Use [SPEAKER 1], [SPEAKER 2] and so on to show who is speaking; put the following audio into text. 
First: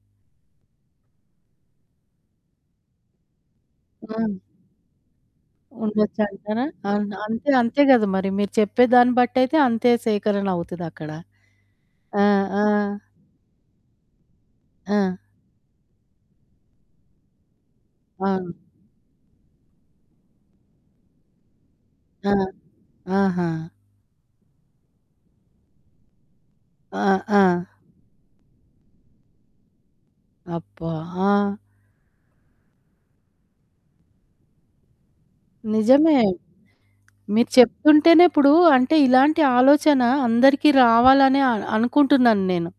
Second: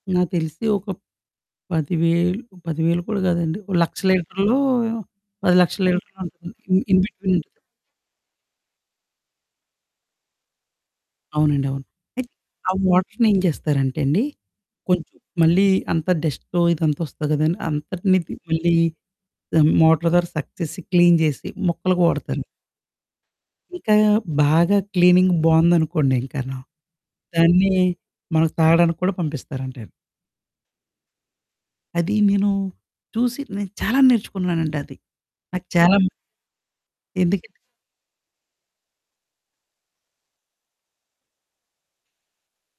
[SPEAKER 1] నాకు తెలిసి ఒక 10000, 10000 కూడా గాదండి. ఒక 100000
[SPEAKER 2] ఆ!
[SPEAKER 1] లీటర్లో, 1000000 లీటర్లు
[SPEAKER 2] ఉండొచ్చంటారా?
[SPEAKER 1] ఇన్
[SPEAKER 2] అవును.
[SPEAKER 1] ఇన్‌బిట్విన్ ఉంటది.
[SPEAKER 2] అంతే అంతే గద మరి మీరు చెప్పేదాన్ని బట్టయితే అంతే సేకరణ అవుతదక్కడ.
[SPEAKER 1] అవునండి. అవును.
[SPEAKER 2] ఆ!
[SPEAKER 1] అయితే
[SPEAKER 2] ఆ!
[SPEAKER 1] ఆ వాటర్నేం చేస్తారంటే అండి, కొంచెం
[SPEAKER 2] ఆ!
[SPEAKER 1] మళ్ళీ అంత డస్టొ ఇదంతా ఒస్తది కదండి! అంతటినిది
[SPEAKER 2] అవును.
[SPEAKER 1] మళ్ళీ మోటార్ ద్యారా సక్‌ చేసి క్లీన్ జేసి మొక్కలకి
[SPEAKER 2] ఆ!
[SPEAKER 1] వాడతాను.
[SPEAKER 2] ఆహా!
[SPEAKER 1] ఇంకా బాగా క్లీనింగ్ బావుందనుకోండి ఇంకాను.
[SPEAKER 2] ఆ! ఆ!
[SPEAKER 1] దాన్ని మనకు తాగడానికి కూడా పంపిస్తారంటేను.
[SPEAKER 2] అబ్బా! ఆ!
[SPEAKER 1] అదీ నేను చూసి నేను చాలా నేర్చుకున్నానండి అది. నాకు చాలా
[SPEAKER 2] నిజమే. మీరు
[SPEAKER 1] ఎందుకంటే?
[SPEAKER 2] చెప్తుంటేనే ఇప్పుడు అంటే ఇలాంటి ఆలోచన అందరికీ రావాలనే అ అనుకుంటున్నాను నేను.